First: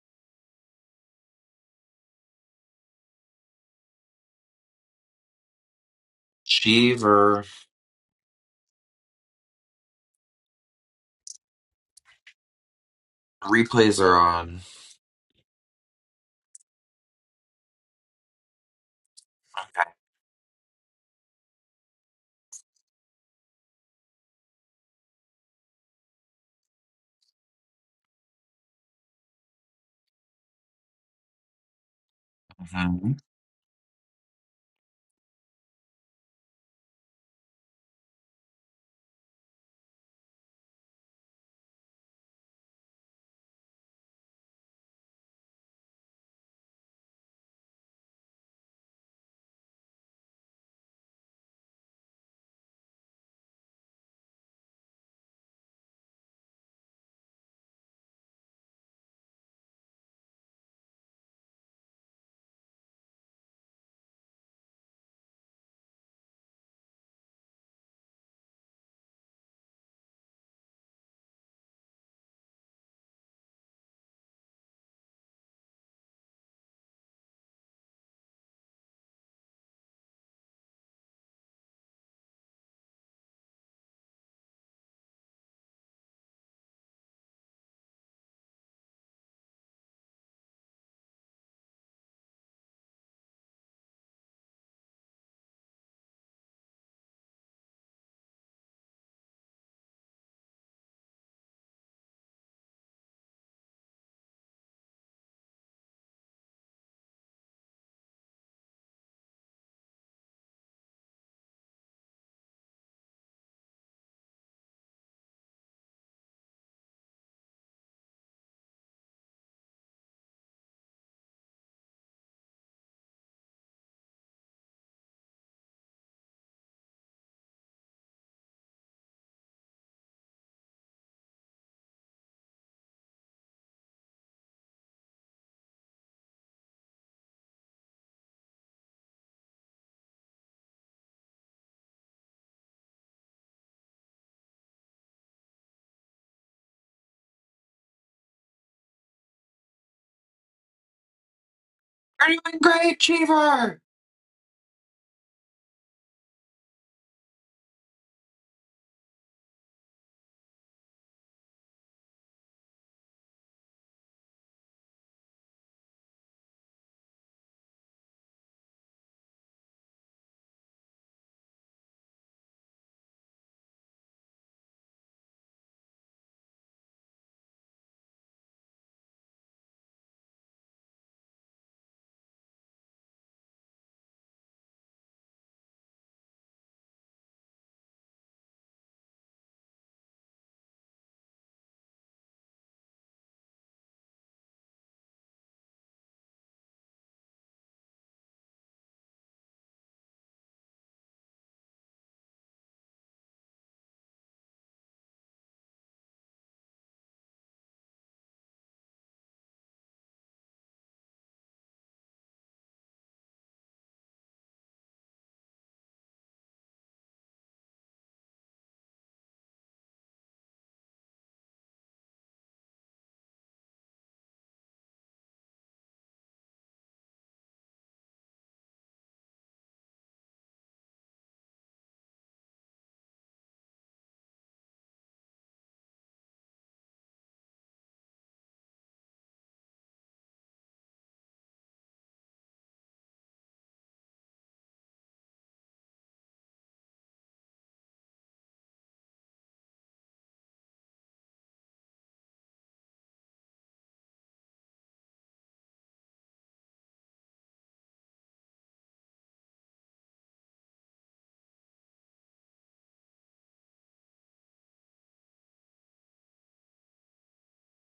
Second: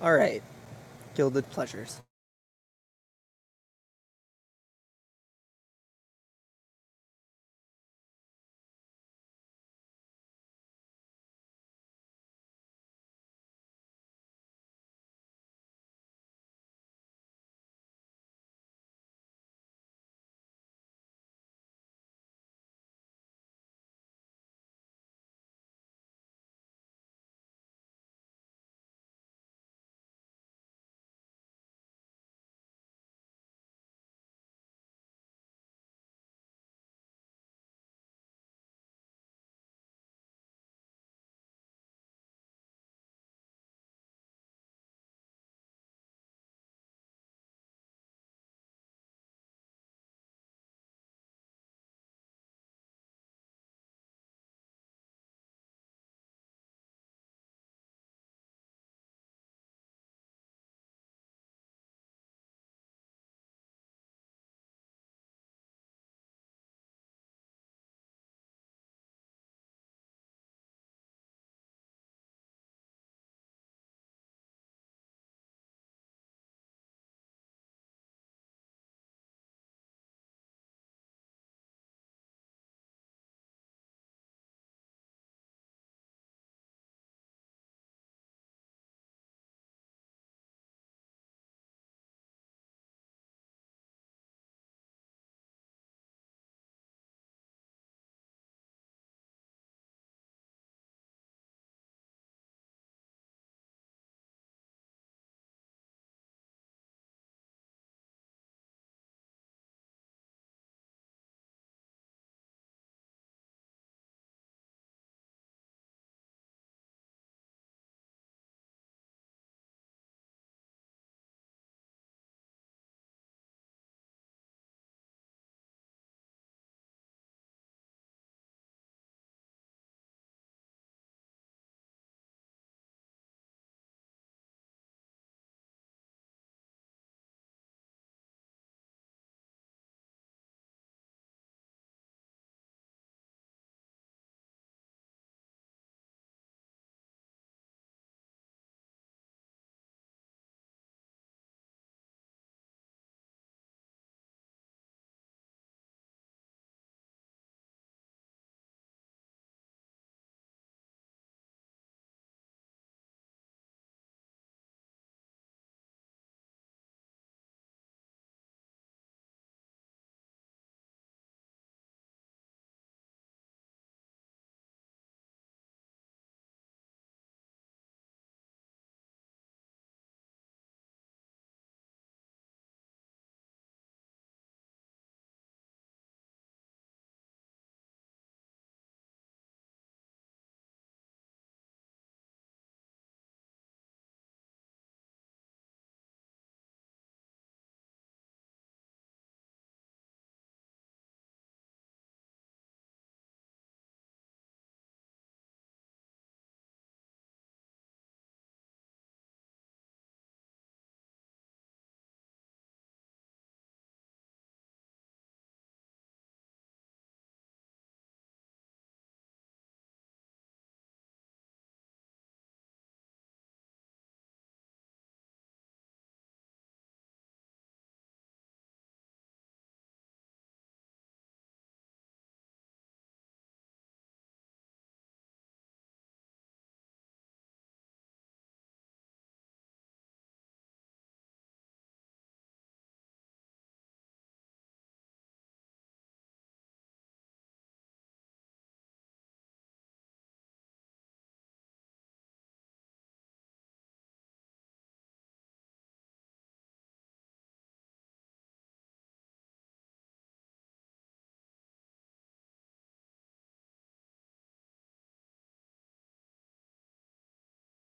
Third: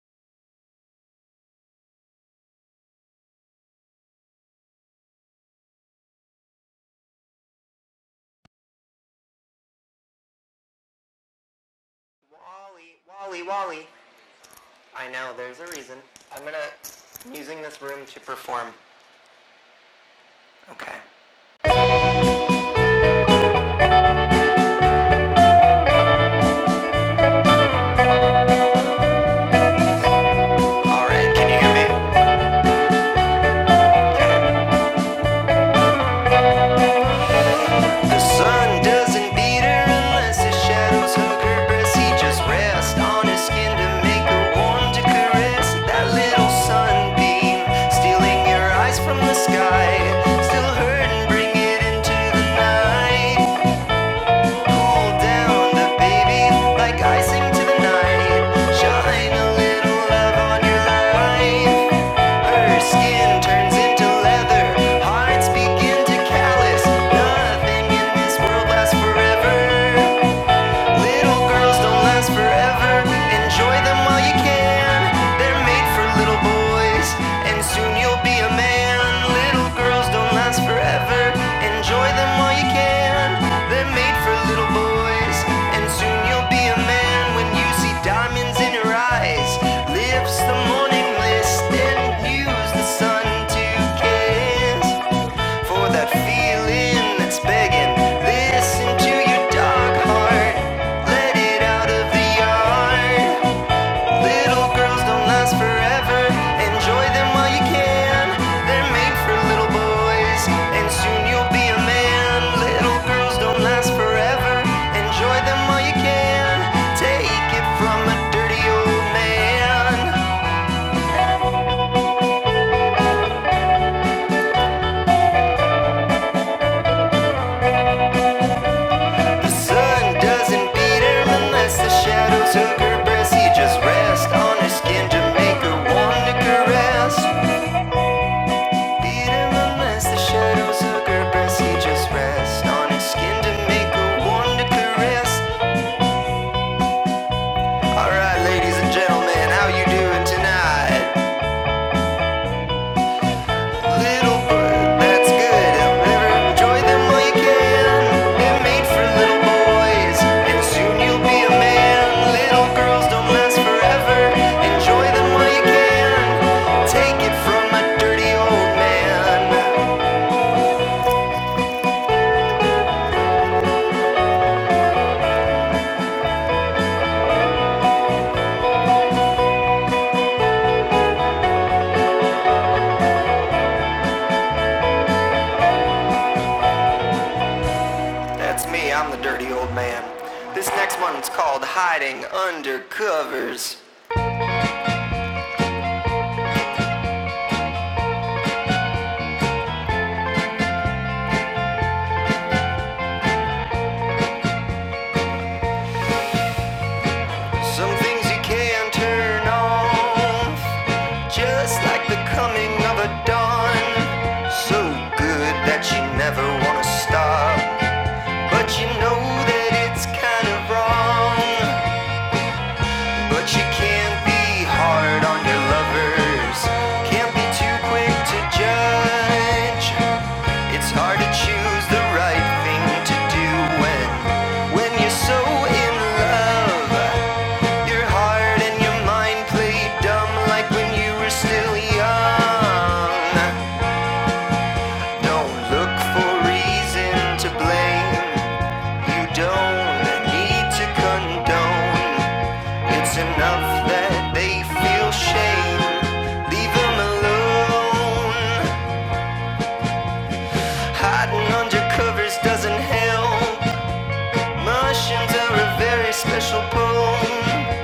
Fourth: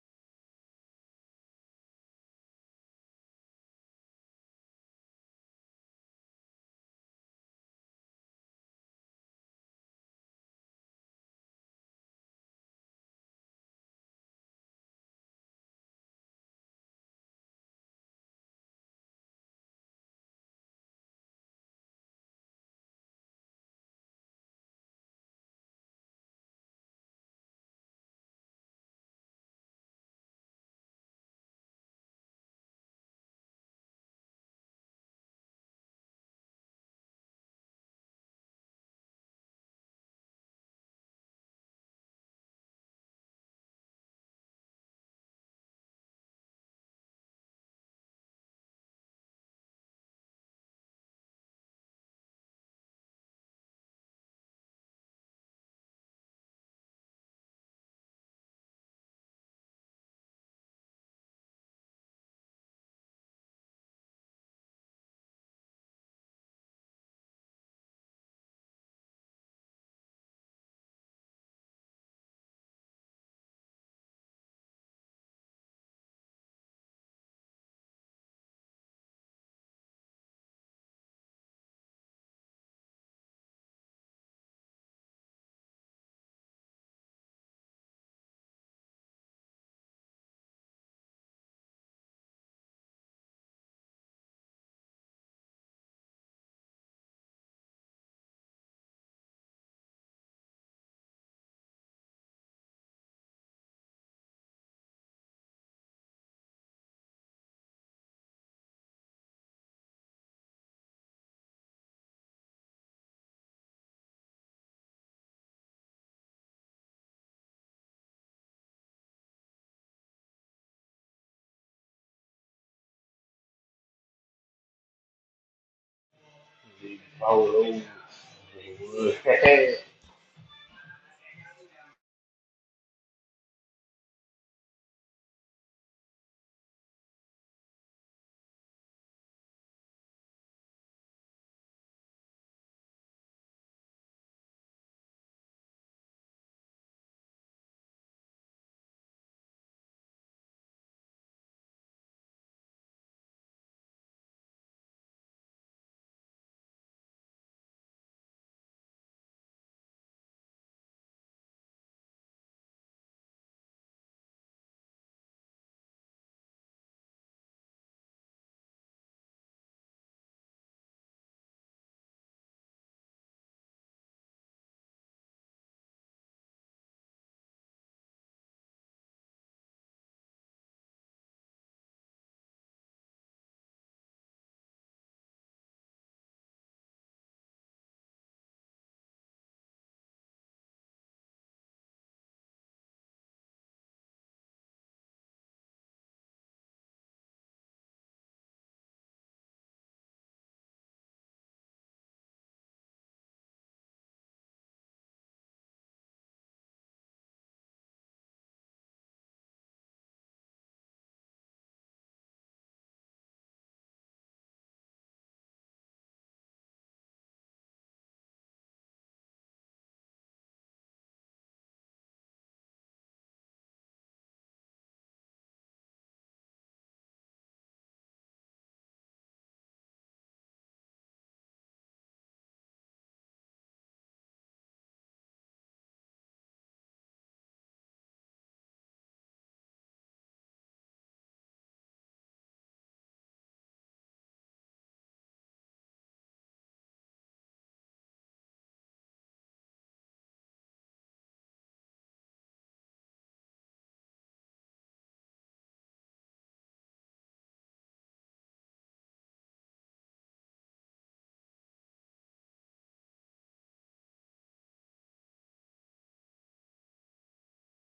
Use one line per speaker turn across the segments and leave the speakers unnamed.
All right, Gilded Pleasures.
Cheever.
Wally, Wally, Wally.
Replays are on.
I know, there's a reason. I'm gonna. I'm using this room to perform. Okay. Alright, can you hear me?
Mhm.
The sun doesn't beat her unless his shadows hug her breast. He just rests on his skin to make her warm to caress. That little sunbeam stealing your eyes from the sky. Still hurt and bring it into the night. hold down the baby like icing to the night. Shine a little love on your life. Her skin turns into leather, hearts begin to callous. Nothing in this world lasts forever. Little girls don't last forever. Enjoy them while you can. They're made for little boys, and soon you'll be a man. Little girls don't last forever. Enjoy them while you can. They're made for little boys, and soon you'll be a man when you see diamonds in her eyes. Lifts the morning list and use the sun to kiss. For that feeling that's begging, listen to your dog heart. Let it out of the yard. Little girls don't last forever. Enjoy them while you can. They're made for little boys, and soon you'll be a man. Little girls don't last forever. Enjoy them while you can. Take it from a dirty old man.
Nigga, roll
The sun doesn't beat him unless the shadows hug her breast. He just rests on her skin to make her warm to caress. Beat him unless the shadows hug her breast. He just rests on her skin to make her warm to caress. Alright, ladies and gentlemen, how you doing tonight?
You're doing great, Cheever.
That's me, I'm the dirty old man. This next one's called Hiding Under Covers. Some things you can't turn off. Just like the coming of a dawn. So good that you never wanna stop. But you know that it's kind of wrong. But you can't be hard on your lovers. Can't be too quick to judge. It's hard to choose the right thing to do when when you're so in love. Your heart and your mind play dumb like when you were still young. Don't look for reason to blame. You don't need to condone. It's enough that they feel shame. Leave them alone. Hiding under covers doesn't help. Mushrooms are a very special poem.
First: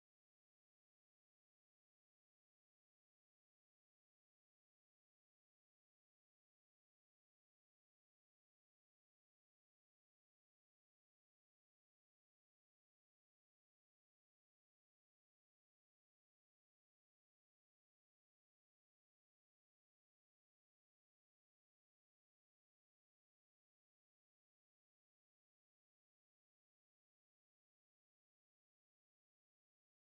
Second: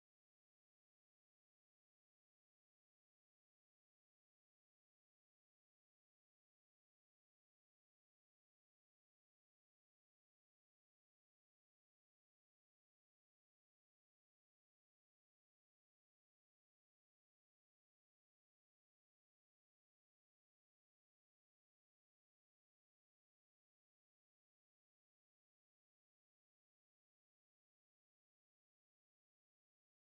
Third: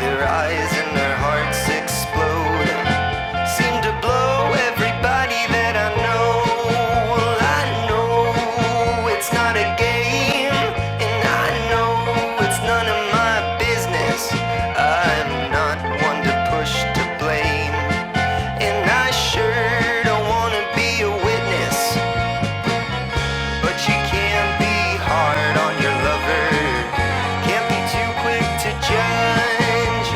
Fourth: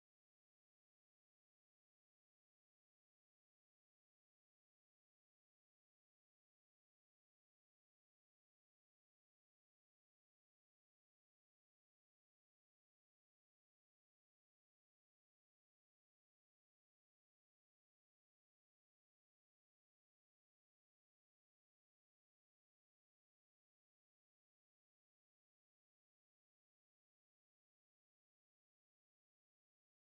Their eyes and their hearts explode. Seem to blow everybody that I know. Well, I know it's not a game. And I know it's none of my business. I'm not one to push to blame. And I sure don't wanna be a witness. But you can't be hard on your lover. Can't be too quick to judge.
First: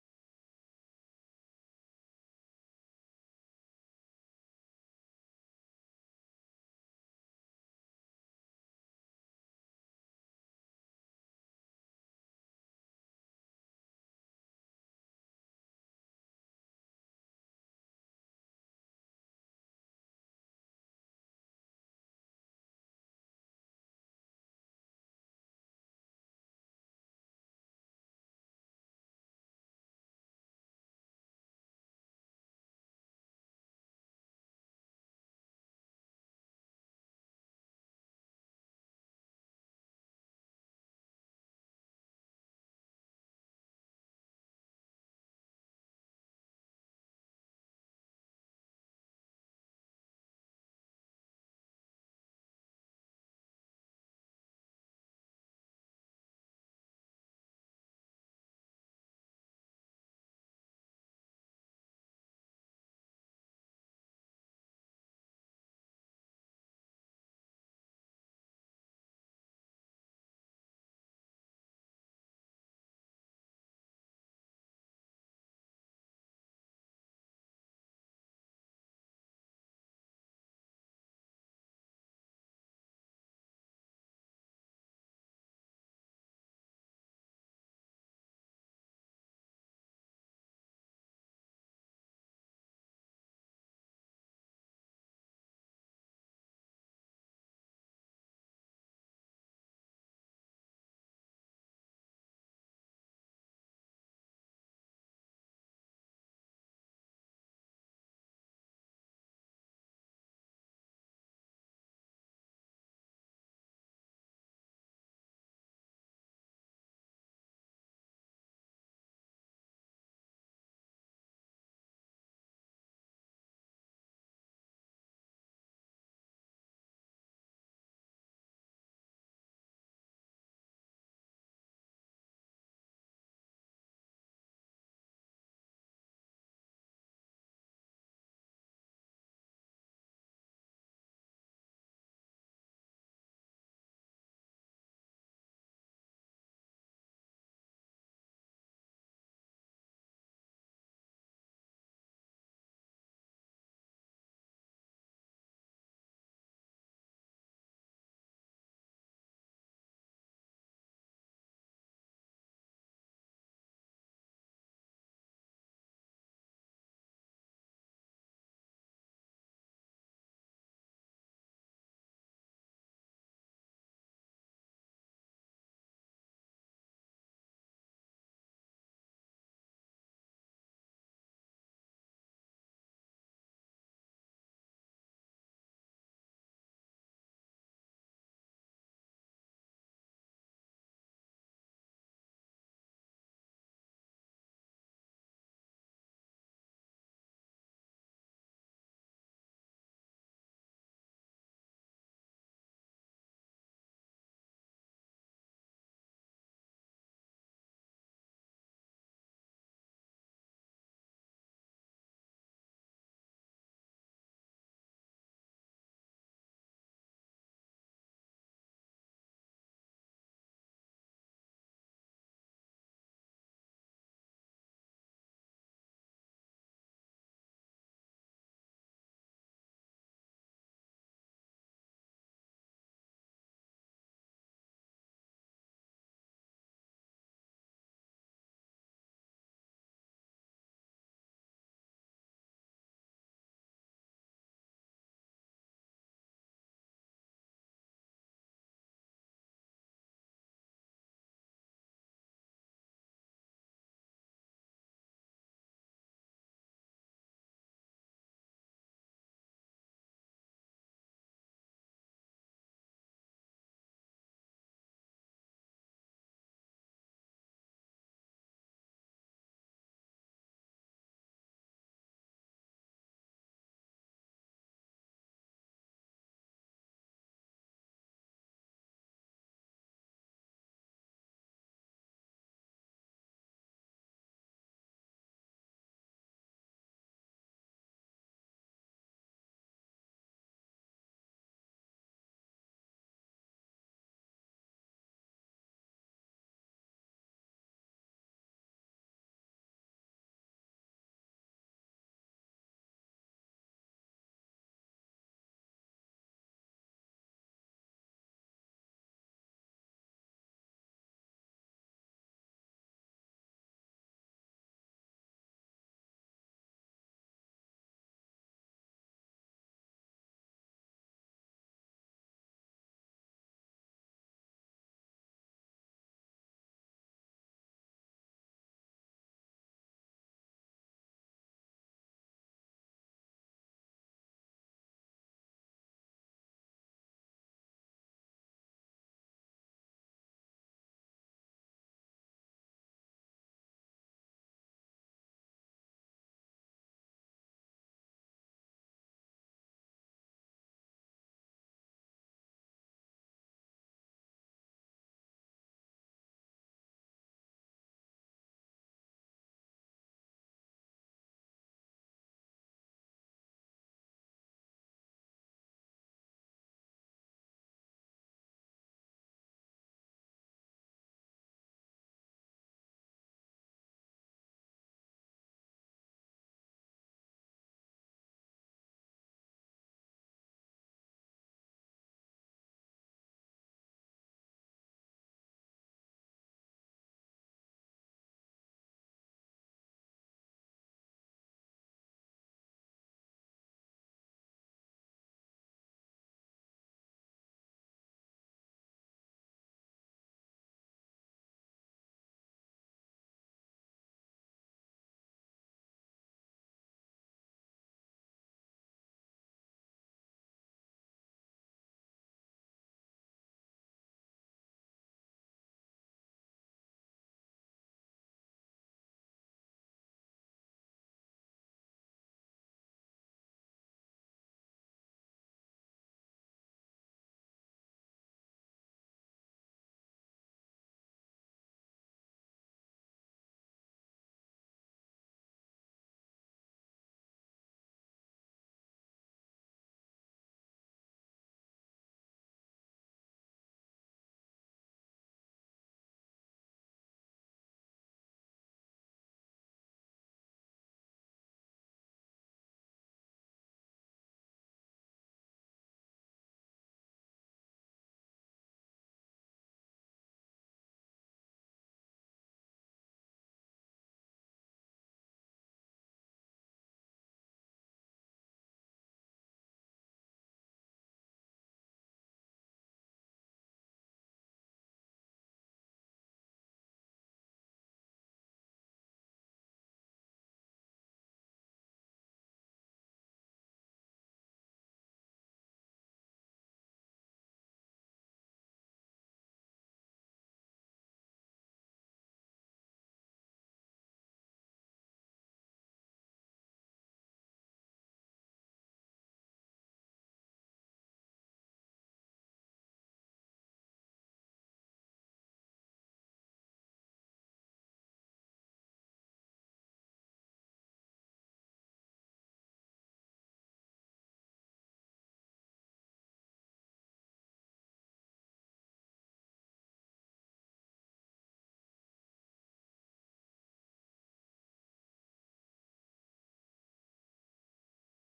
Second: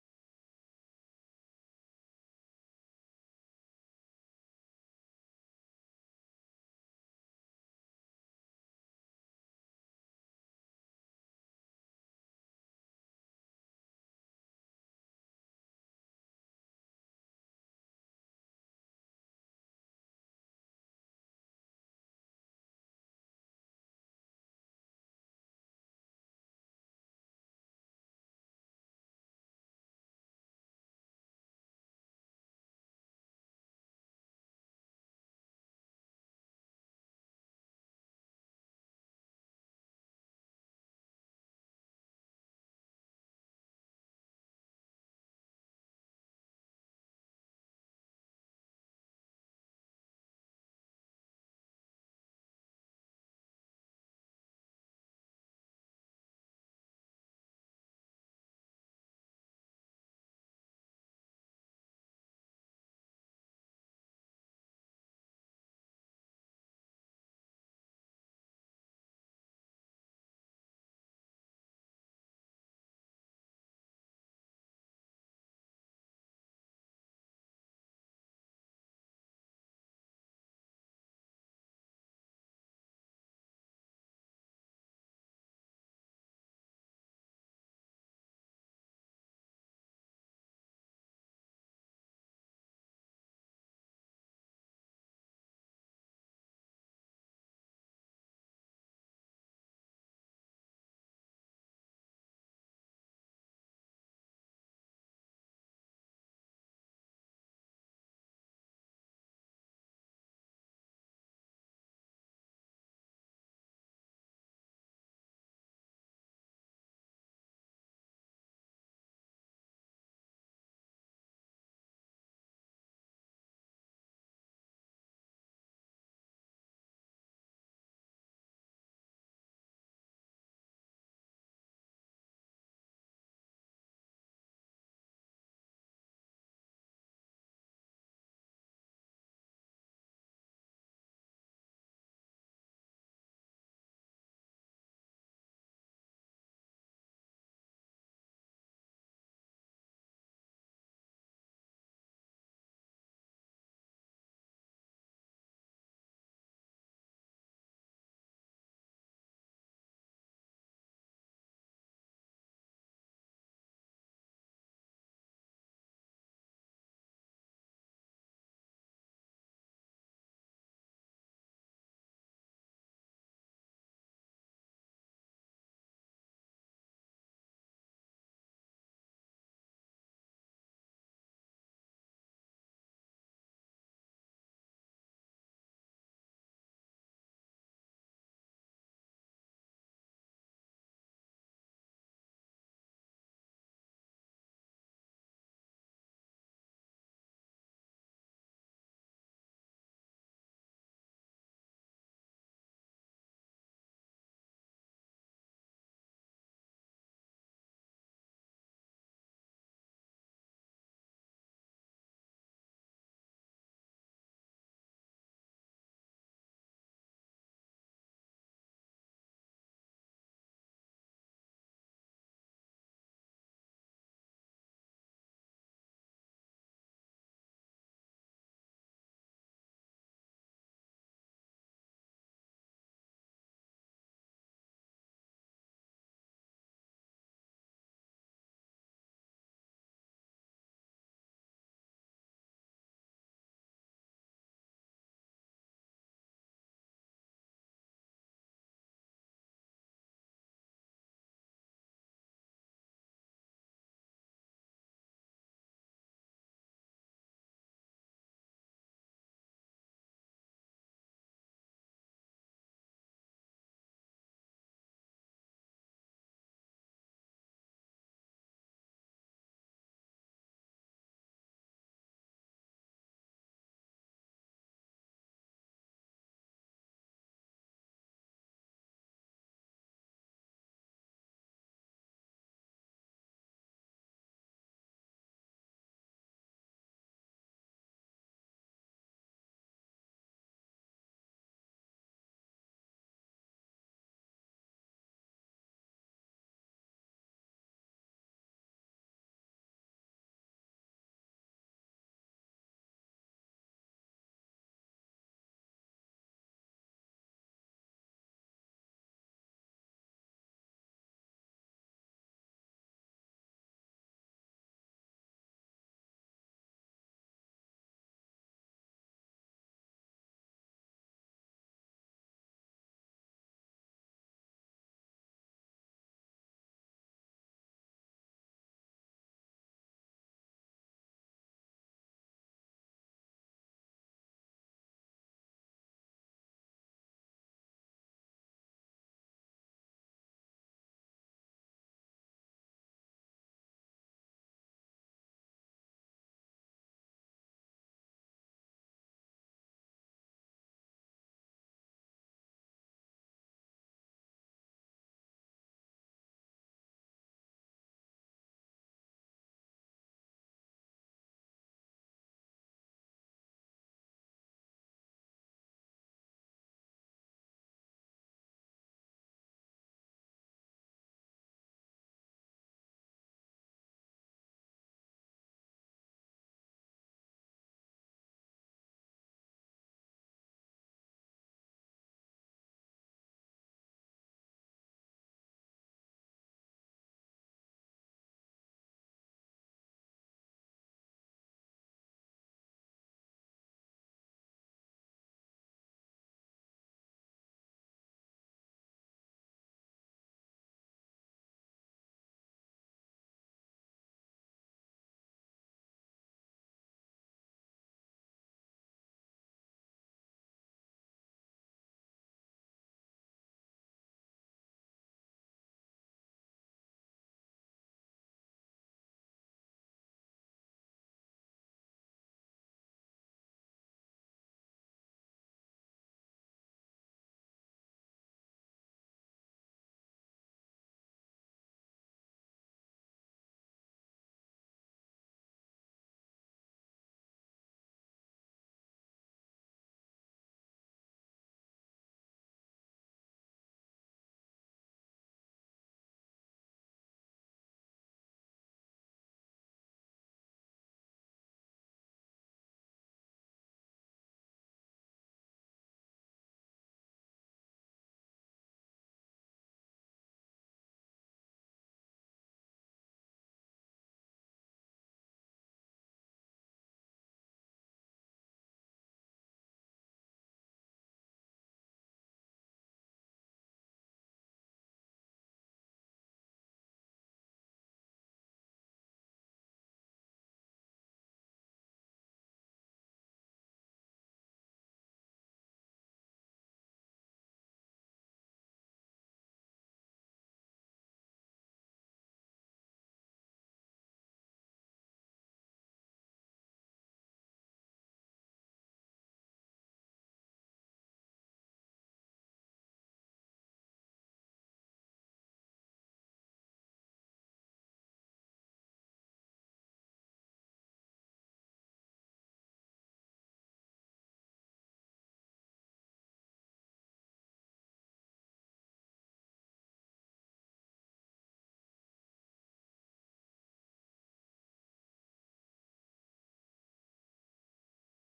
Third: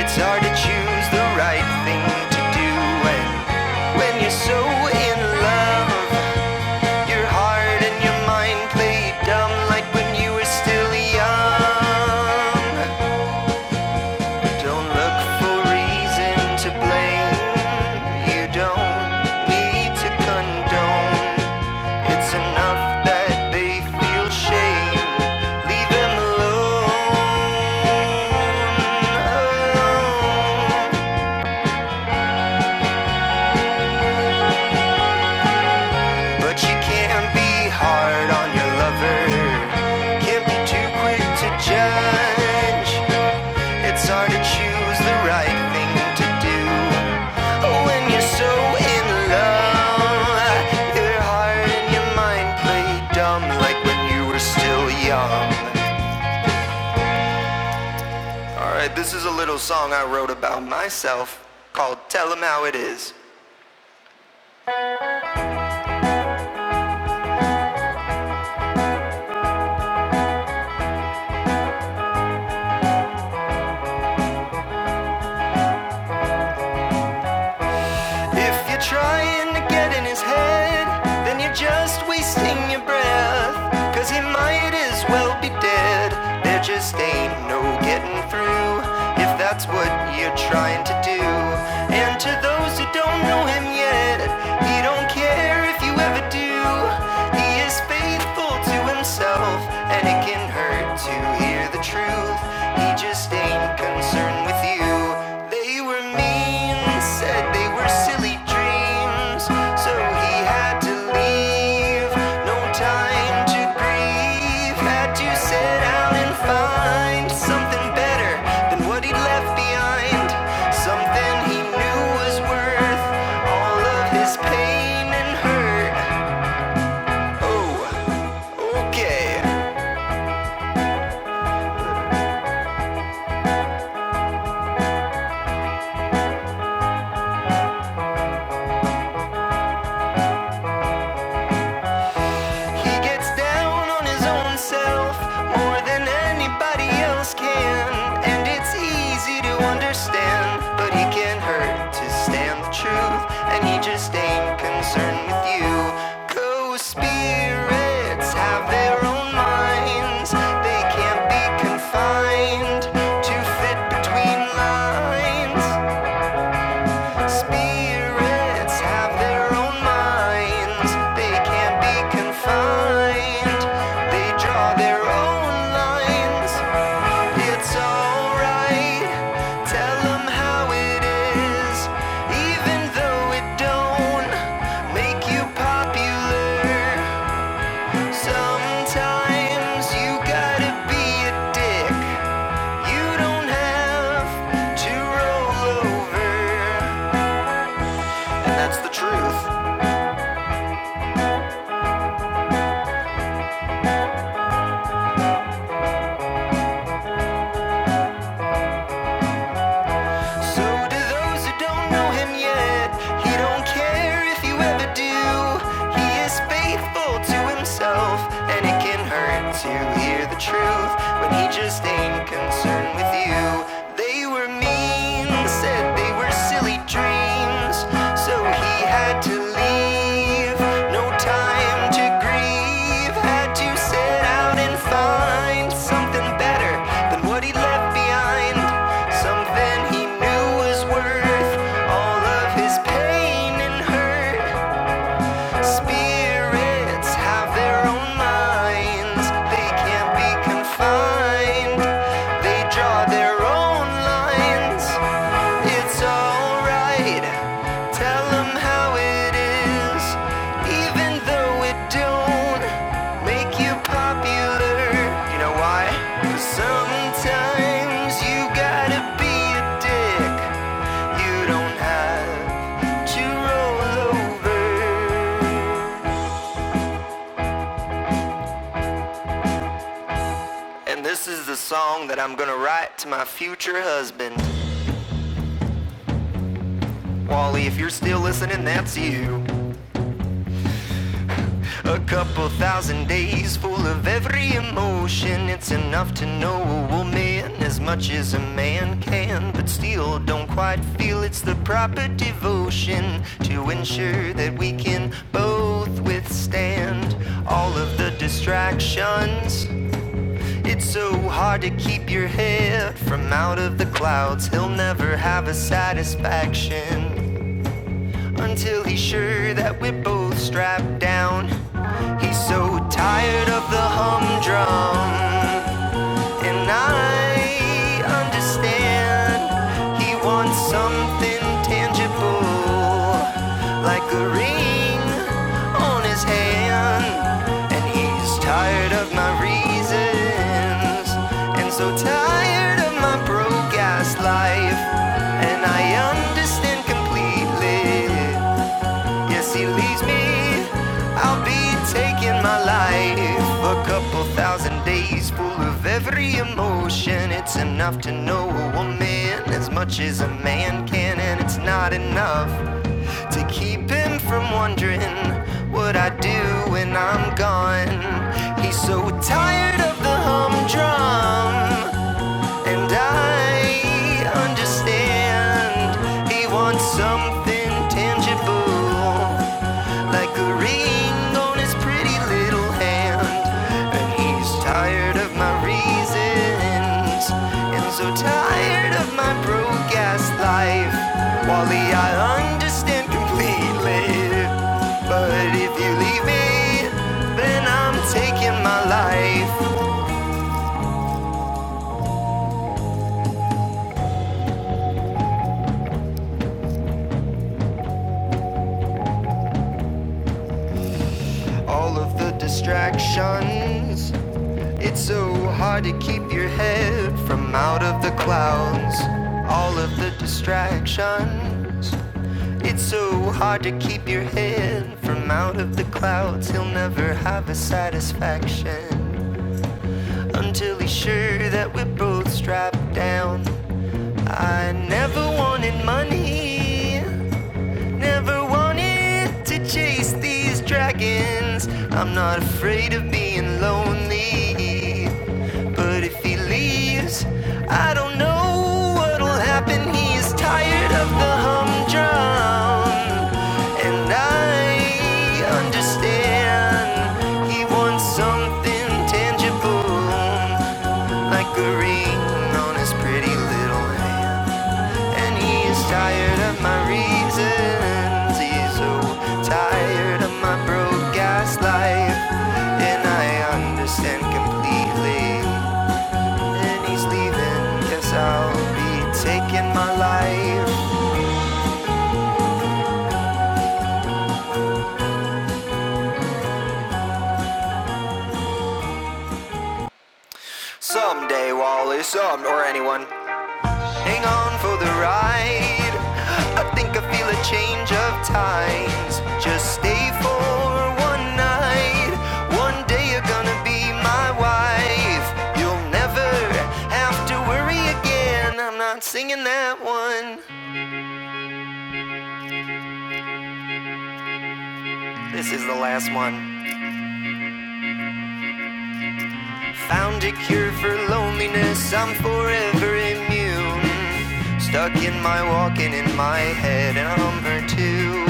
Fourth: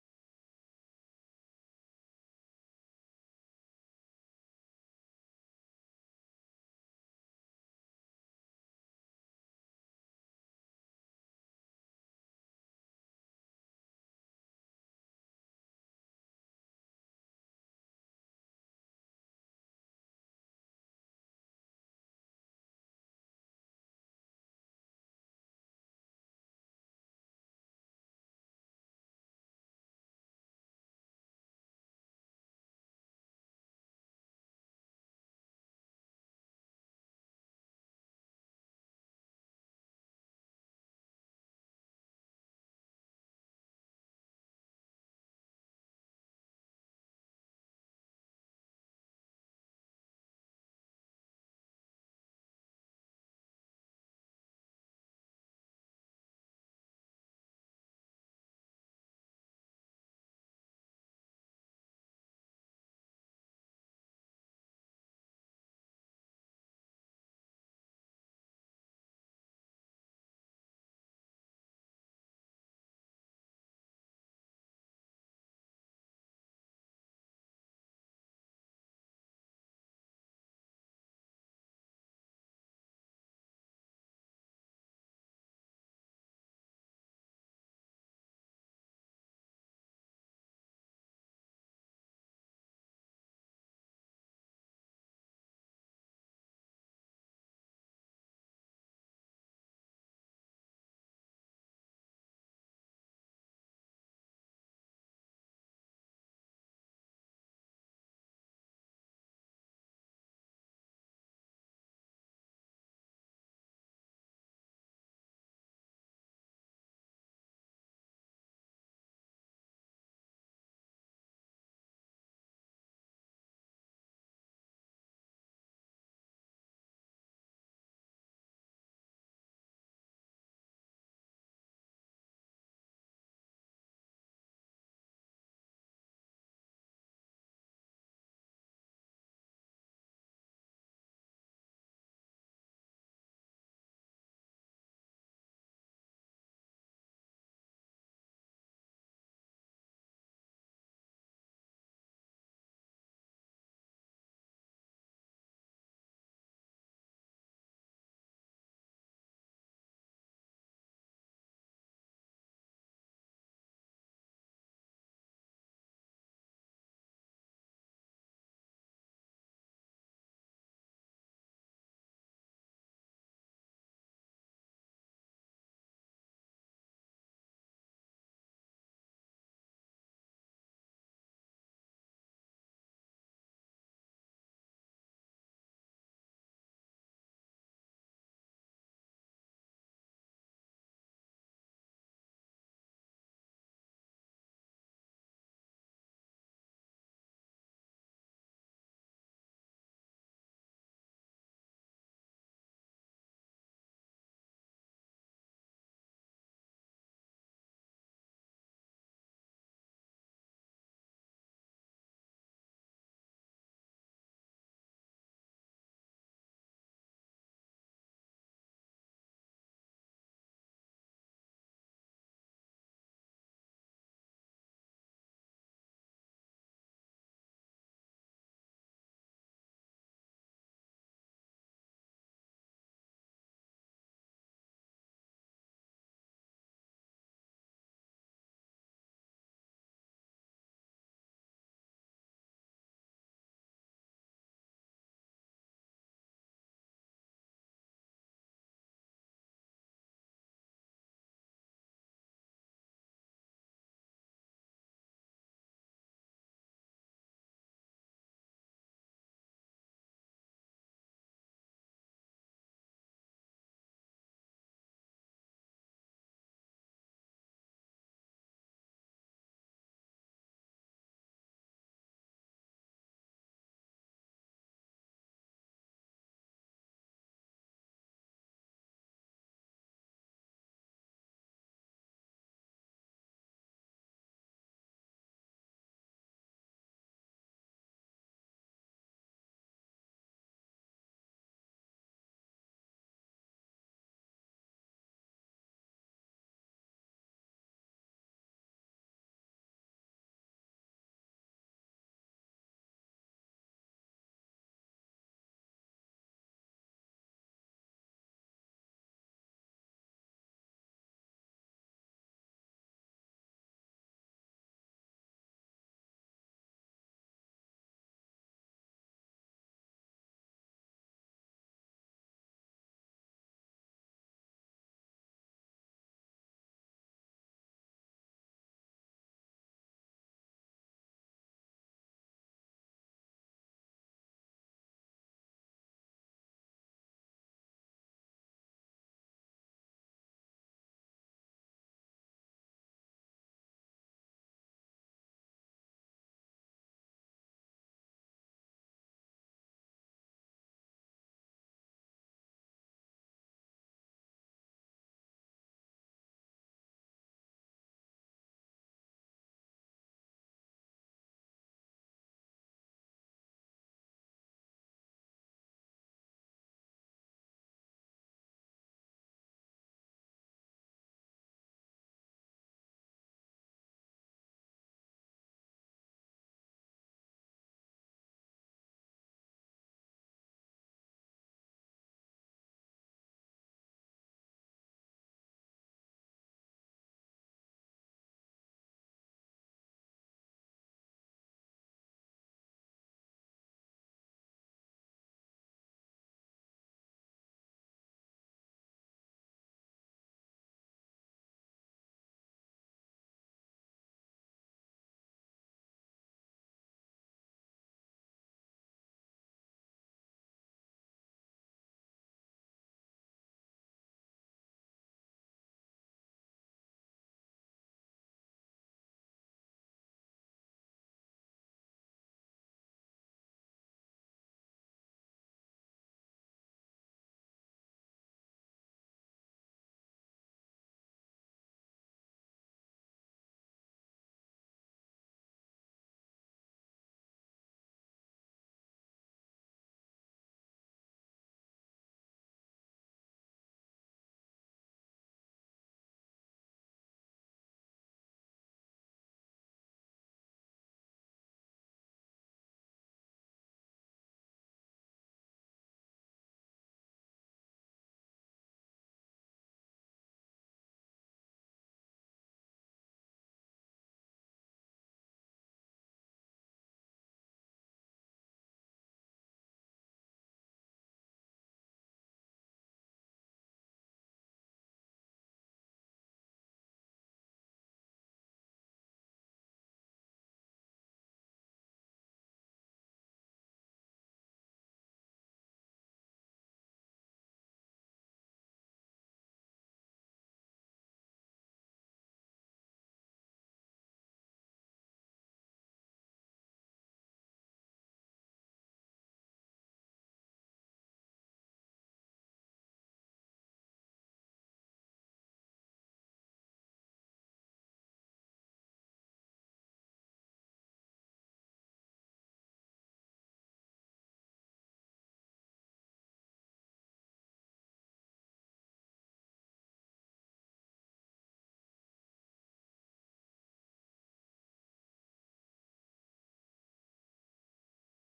It's hard to choose the right thing to do when, when you're so in love. Your heart and your mind play dumb like when you were still young. Don't look for reason to blame. You don't need to condone. It's enough that they feel shame. Leave them alone. But you can't be hard on your lover. Can't be too quick to judge. It's hard to choose the right thing to do when you're so in love. Your heart and your mind play dumb like when you were still young. Alright, this is a little song I wrote about myself called Tell 'em How It Is. If you're trying to get in his head, then you're just wasting your breath. 'Cause he might as well be dead. There just ain't no getting through if that's what you're trying to do. And to those who don't know him yet, he don't care if you ever do. He is faithful to himself, and it can hurt to hear the truth. He just ain't concerned with you. They were mean, said they were silly dreams. So he had to leave. No time to grieve. Had to sit down and find something better than what he'd left behind. Something he knew was worth all of his pain and hurt. Oh, okay. He gets down on his own self more than anybody else can. And it's easy to understand, but he can't hurt to stand the truth. And he just ain't concerned with you. Co spirits have their own minds, they can't be confined to fit between lines. Spirits have their own minds, they can't be confined. They draw their own lines. It's alright, tell them how it is, even though it don't make you popular. Sometimes you gotta be a dick, you don't have to roll over, and that's the truth. So to those who don't know him yet, he don't care if you ever do. He is faithful to himself, and it can hurt to hear the truth when he just ain't concerned with you. They were mean, said they were silly dreams. So he had to leave, no time to grieve. Had to set out and find something better than what he left behind. Something he knew was worth all of his pain and hurt. Spirits have their own minds, they can't be confined. They draw their own lines. It's alright. Tell 'em how it is. Even though it don't make you popular. You know why? 'Cause sometimes you gotta be a dick. You don't have to roll over. And this is the song that I'm gonna write to my future husband. Wally, if you're still listening, that's you. A couple thousand days full of every emotion. It's enough to know a woman as much as a man can, but still don't quite feel it's the proper devotion to ensure that we can both withstand all of the distractions. It's so hard to keep your head from out of the clouds. He'll never have a satisfaction until he's sure that we're both strapped down. He's so tired of the humdrum, and I understand. He wants something tangible, like a ring on his hand, and he's tired of my reasons, and so tired of my broke ass life, and I understand completely. Yes, he leaves me. I'll be taking my life a couple thousand days full of every emotion. It's enough to know a woman as much as a man can, and it's not enough to keep him from wondering what I do when I'm gone. He's so tired of the humdrum. And I understand he wants something tangible like a ring on his pretty little hand. And he's tired of my reasons, and so tired of my broke ass life. Wally, I understand completely, but if you leave me, then I'm taking my life. all of the distractions. It's so hard to keep your head from out of the clouds. All of the distractions. It's so hard to keep your head from out of the clouds. He'll never have a satisfaction until he's sure that we're both strapped down. I never wanted money. Never wanted to chase these dragons. I'm not afraid of being lonely. But if he leaves, I don't know what'll happen. He's tired of the humdrum. And I understand he wants something tangible, like a ring on his pretty little hand. And he's tired of my reasons. He's so tired of my broke ass life. And I understand completely. And he's leaving. Guess I'll be taking my life. Someday, Wally, some or anyone. Hang on for the ride. I think I feel a change of times. Just stay for one night. One day you're gonna be my wife. You'll never have to worry again. I'm not singing that one. This is the last one. Found a cure for loneliness, I'm forever immune. Stuck in my walking in my head, and I'm her too.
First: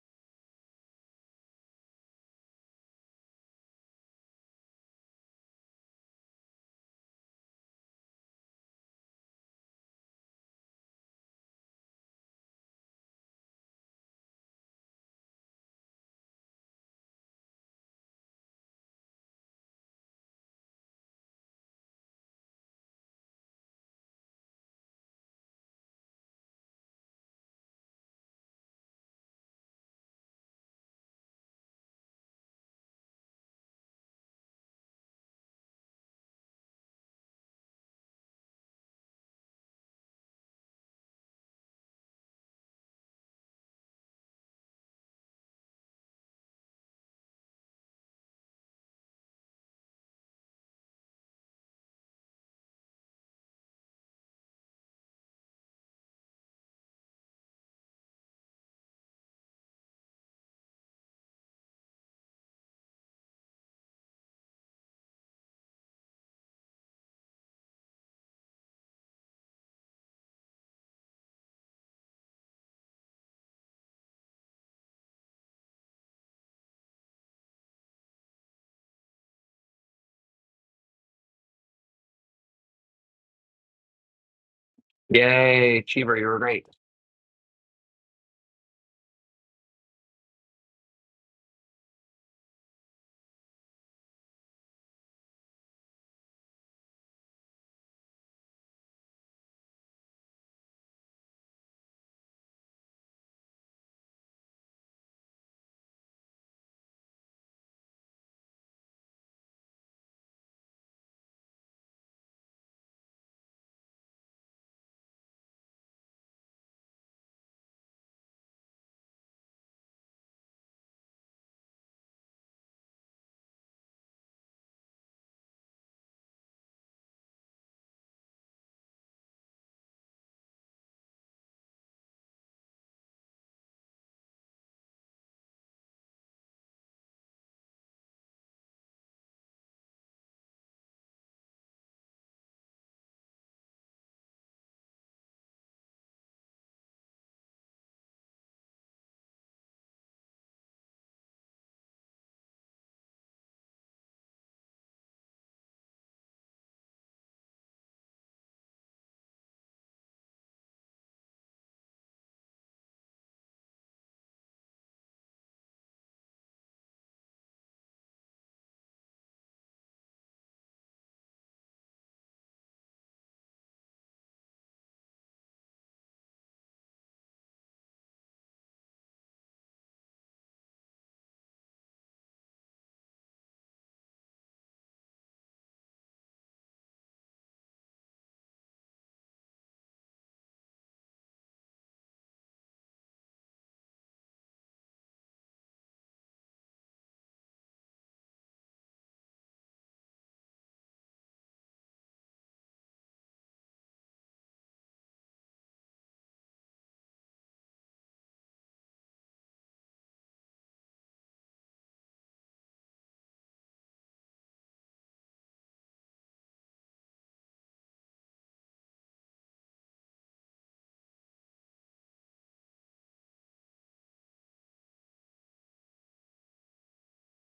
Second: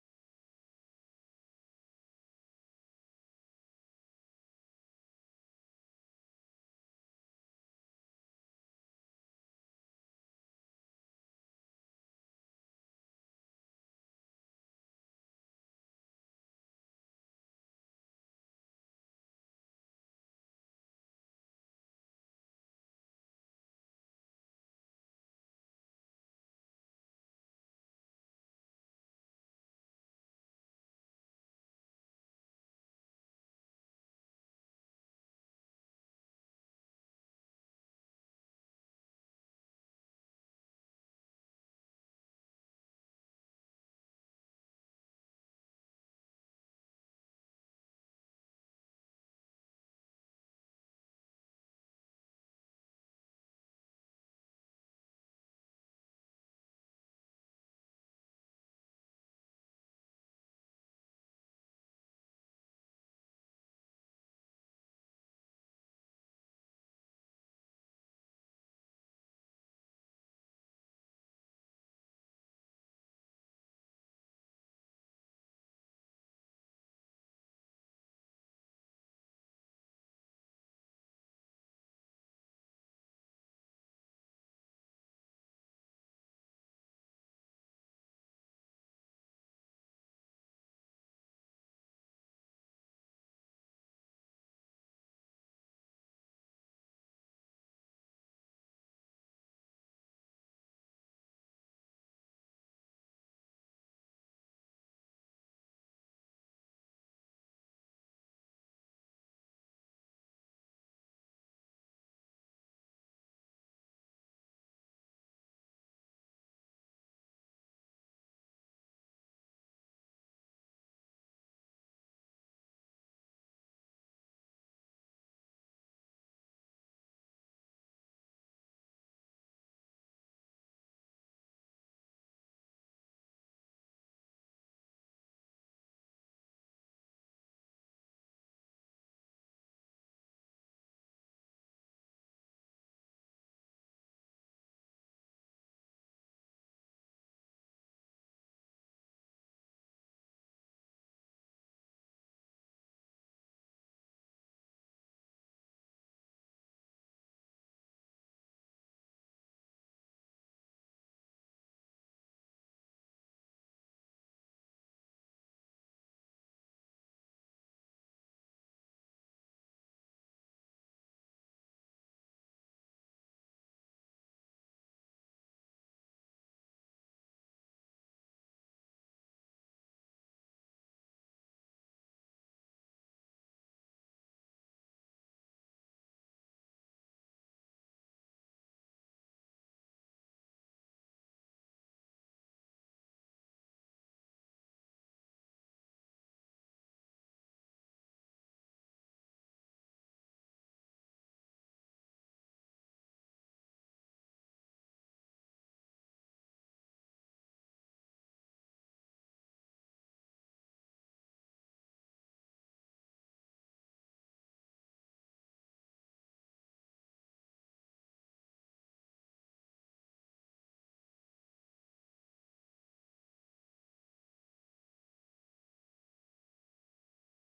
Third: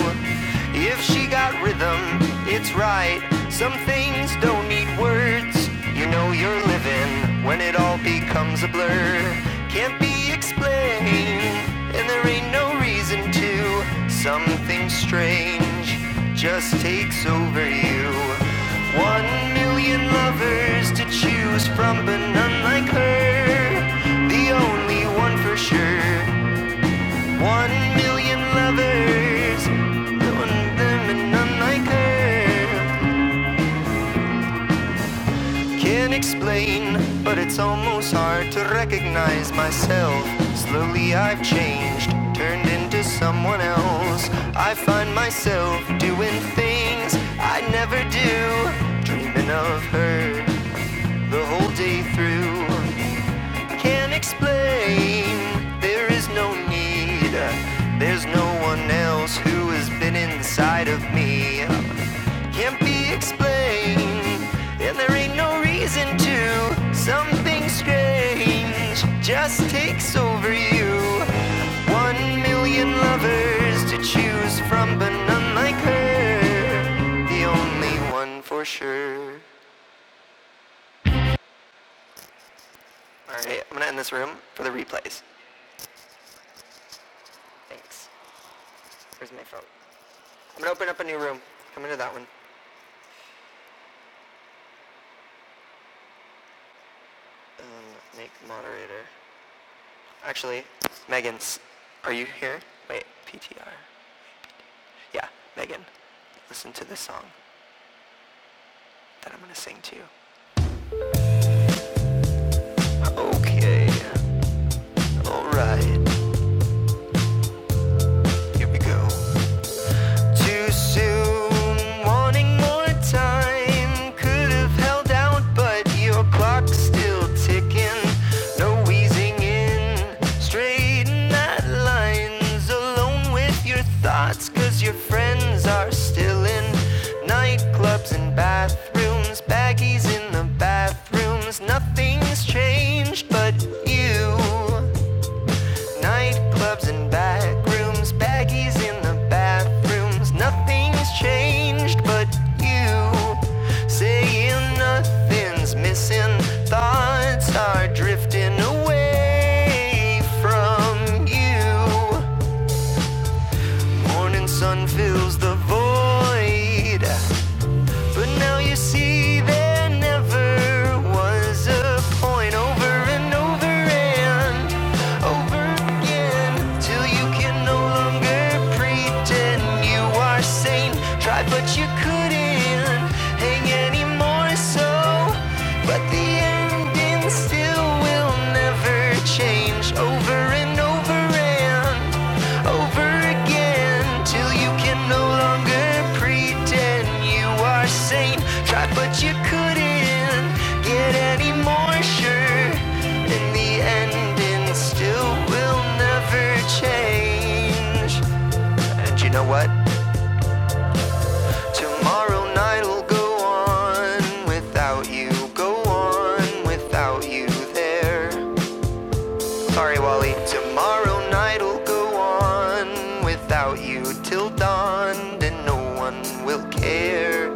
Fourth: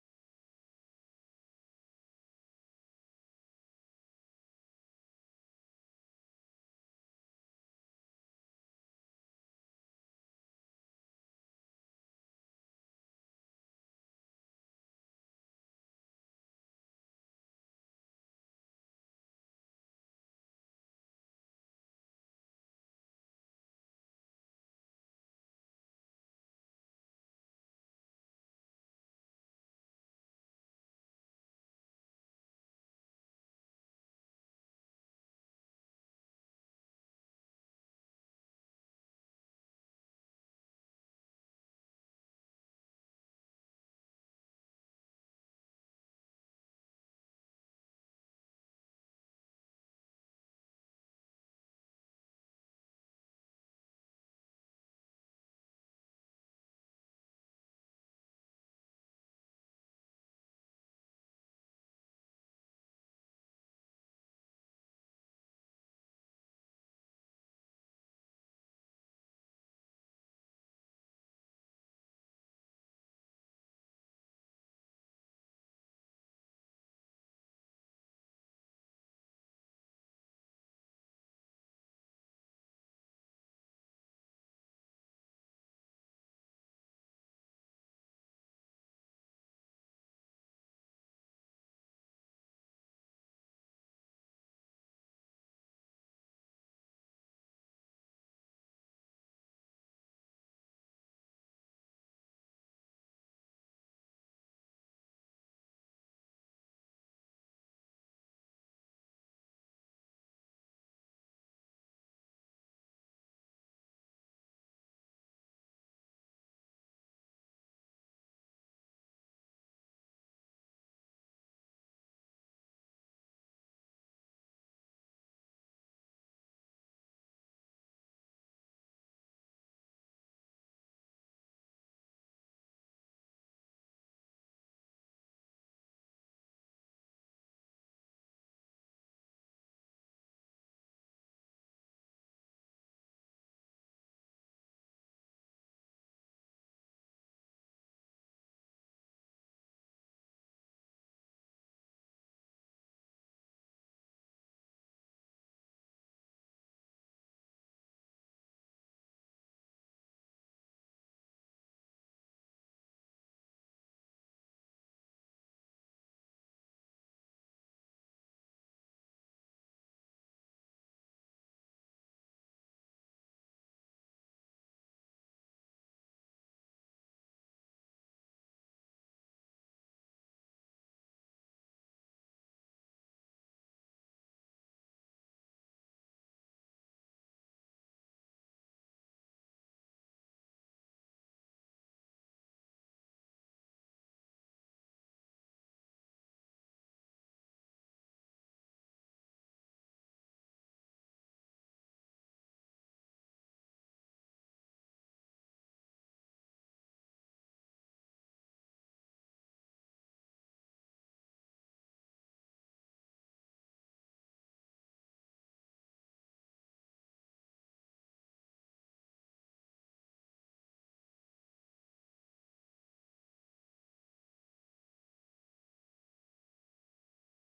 If she got rhythm, it's right. Some things don't need words. You know you're living when it all becomes a blur. Can't be explained, and there ain't no reason to you. Something strange just takes over you. One million lovers to choose from, but none like her. The only one for sure. One million lovers, none one, them, none like her. Can't explain, but it's almost hard to recognize myself. Slowly I've changed, turned into someone else. I find myself doing things I never do, dreaming of her the whole day through. Can't explain, there is no need. There's no one else who has been inside of me can't be explained, and there ain't no reason to. Something strange just takes over you. One million lovers to choose from, but none like her. The only one for sure. All right, I'm gonna end this room for the replays.
Yeah,
Thanks. Where's my phone? I'm gonna open up a new room. Come into that one. Um, make moderator. Actually, Megan's. Are you here? Wait, PTR. Yeah, Megan, listen to this song that I'm gonna sing to you. Okay, alright, here we go. Too soon, wanting more time. Could have held out, but your clock's still ticking. No easing in, straighten that lines. Alone with your thoughts, cause your friends are still in nightclubs and bathrooms, baggies in the bathrooms. Nothing's changed but you. Nightclubs and back rooms, baggies in the bathrooms. Nothing's changed but you. Saying nothing's missing. Thoughts are drifting away from you. Morning sun fills the void. But now you see there never was a point over and over and over again till you can no longer pretend you are sane. Tried but you couldn't hang anymore, so but the ending still will will never change over and over and over again till you can no longer pretend you are sane. Tried but you couldn't get any more sure. In the end, it still will never change. And you know what? Tomorrow night'll go on without you. Go on without you there. sorry, Wally. Tomorrow night'll go on without you till dawn, and no one will care.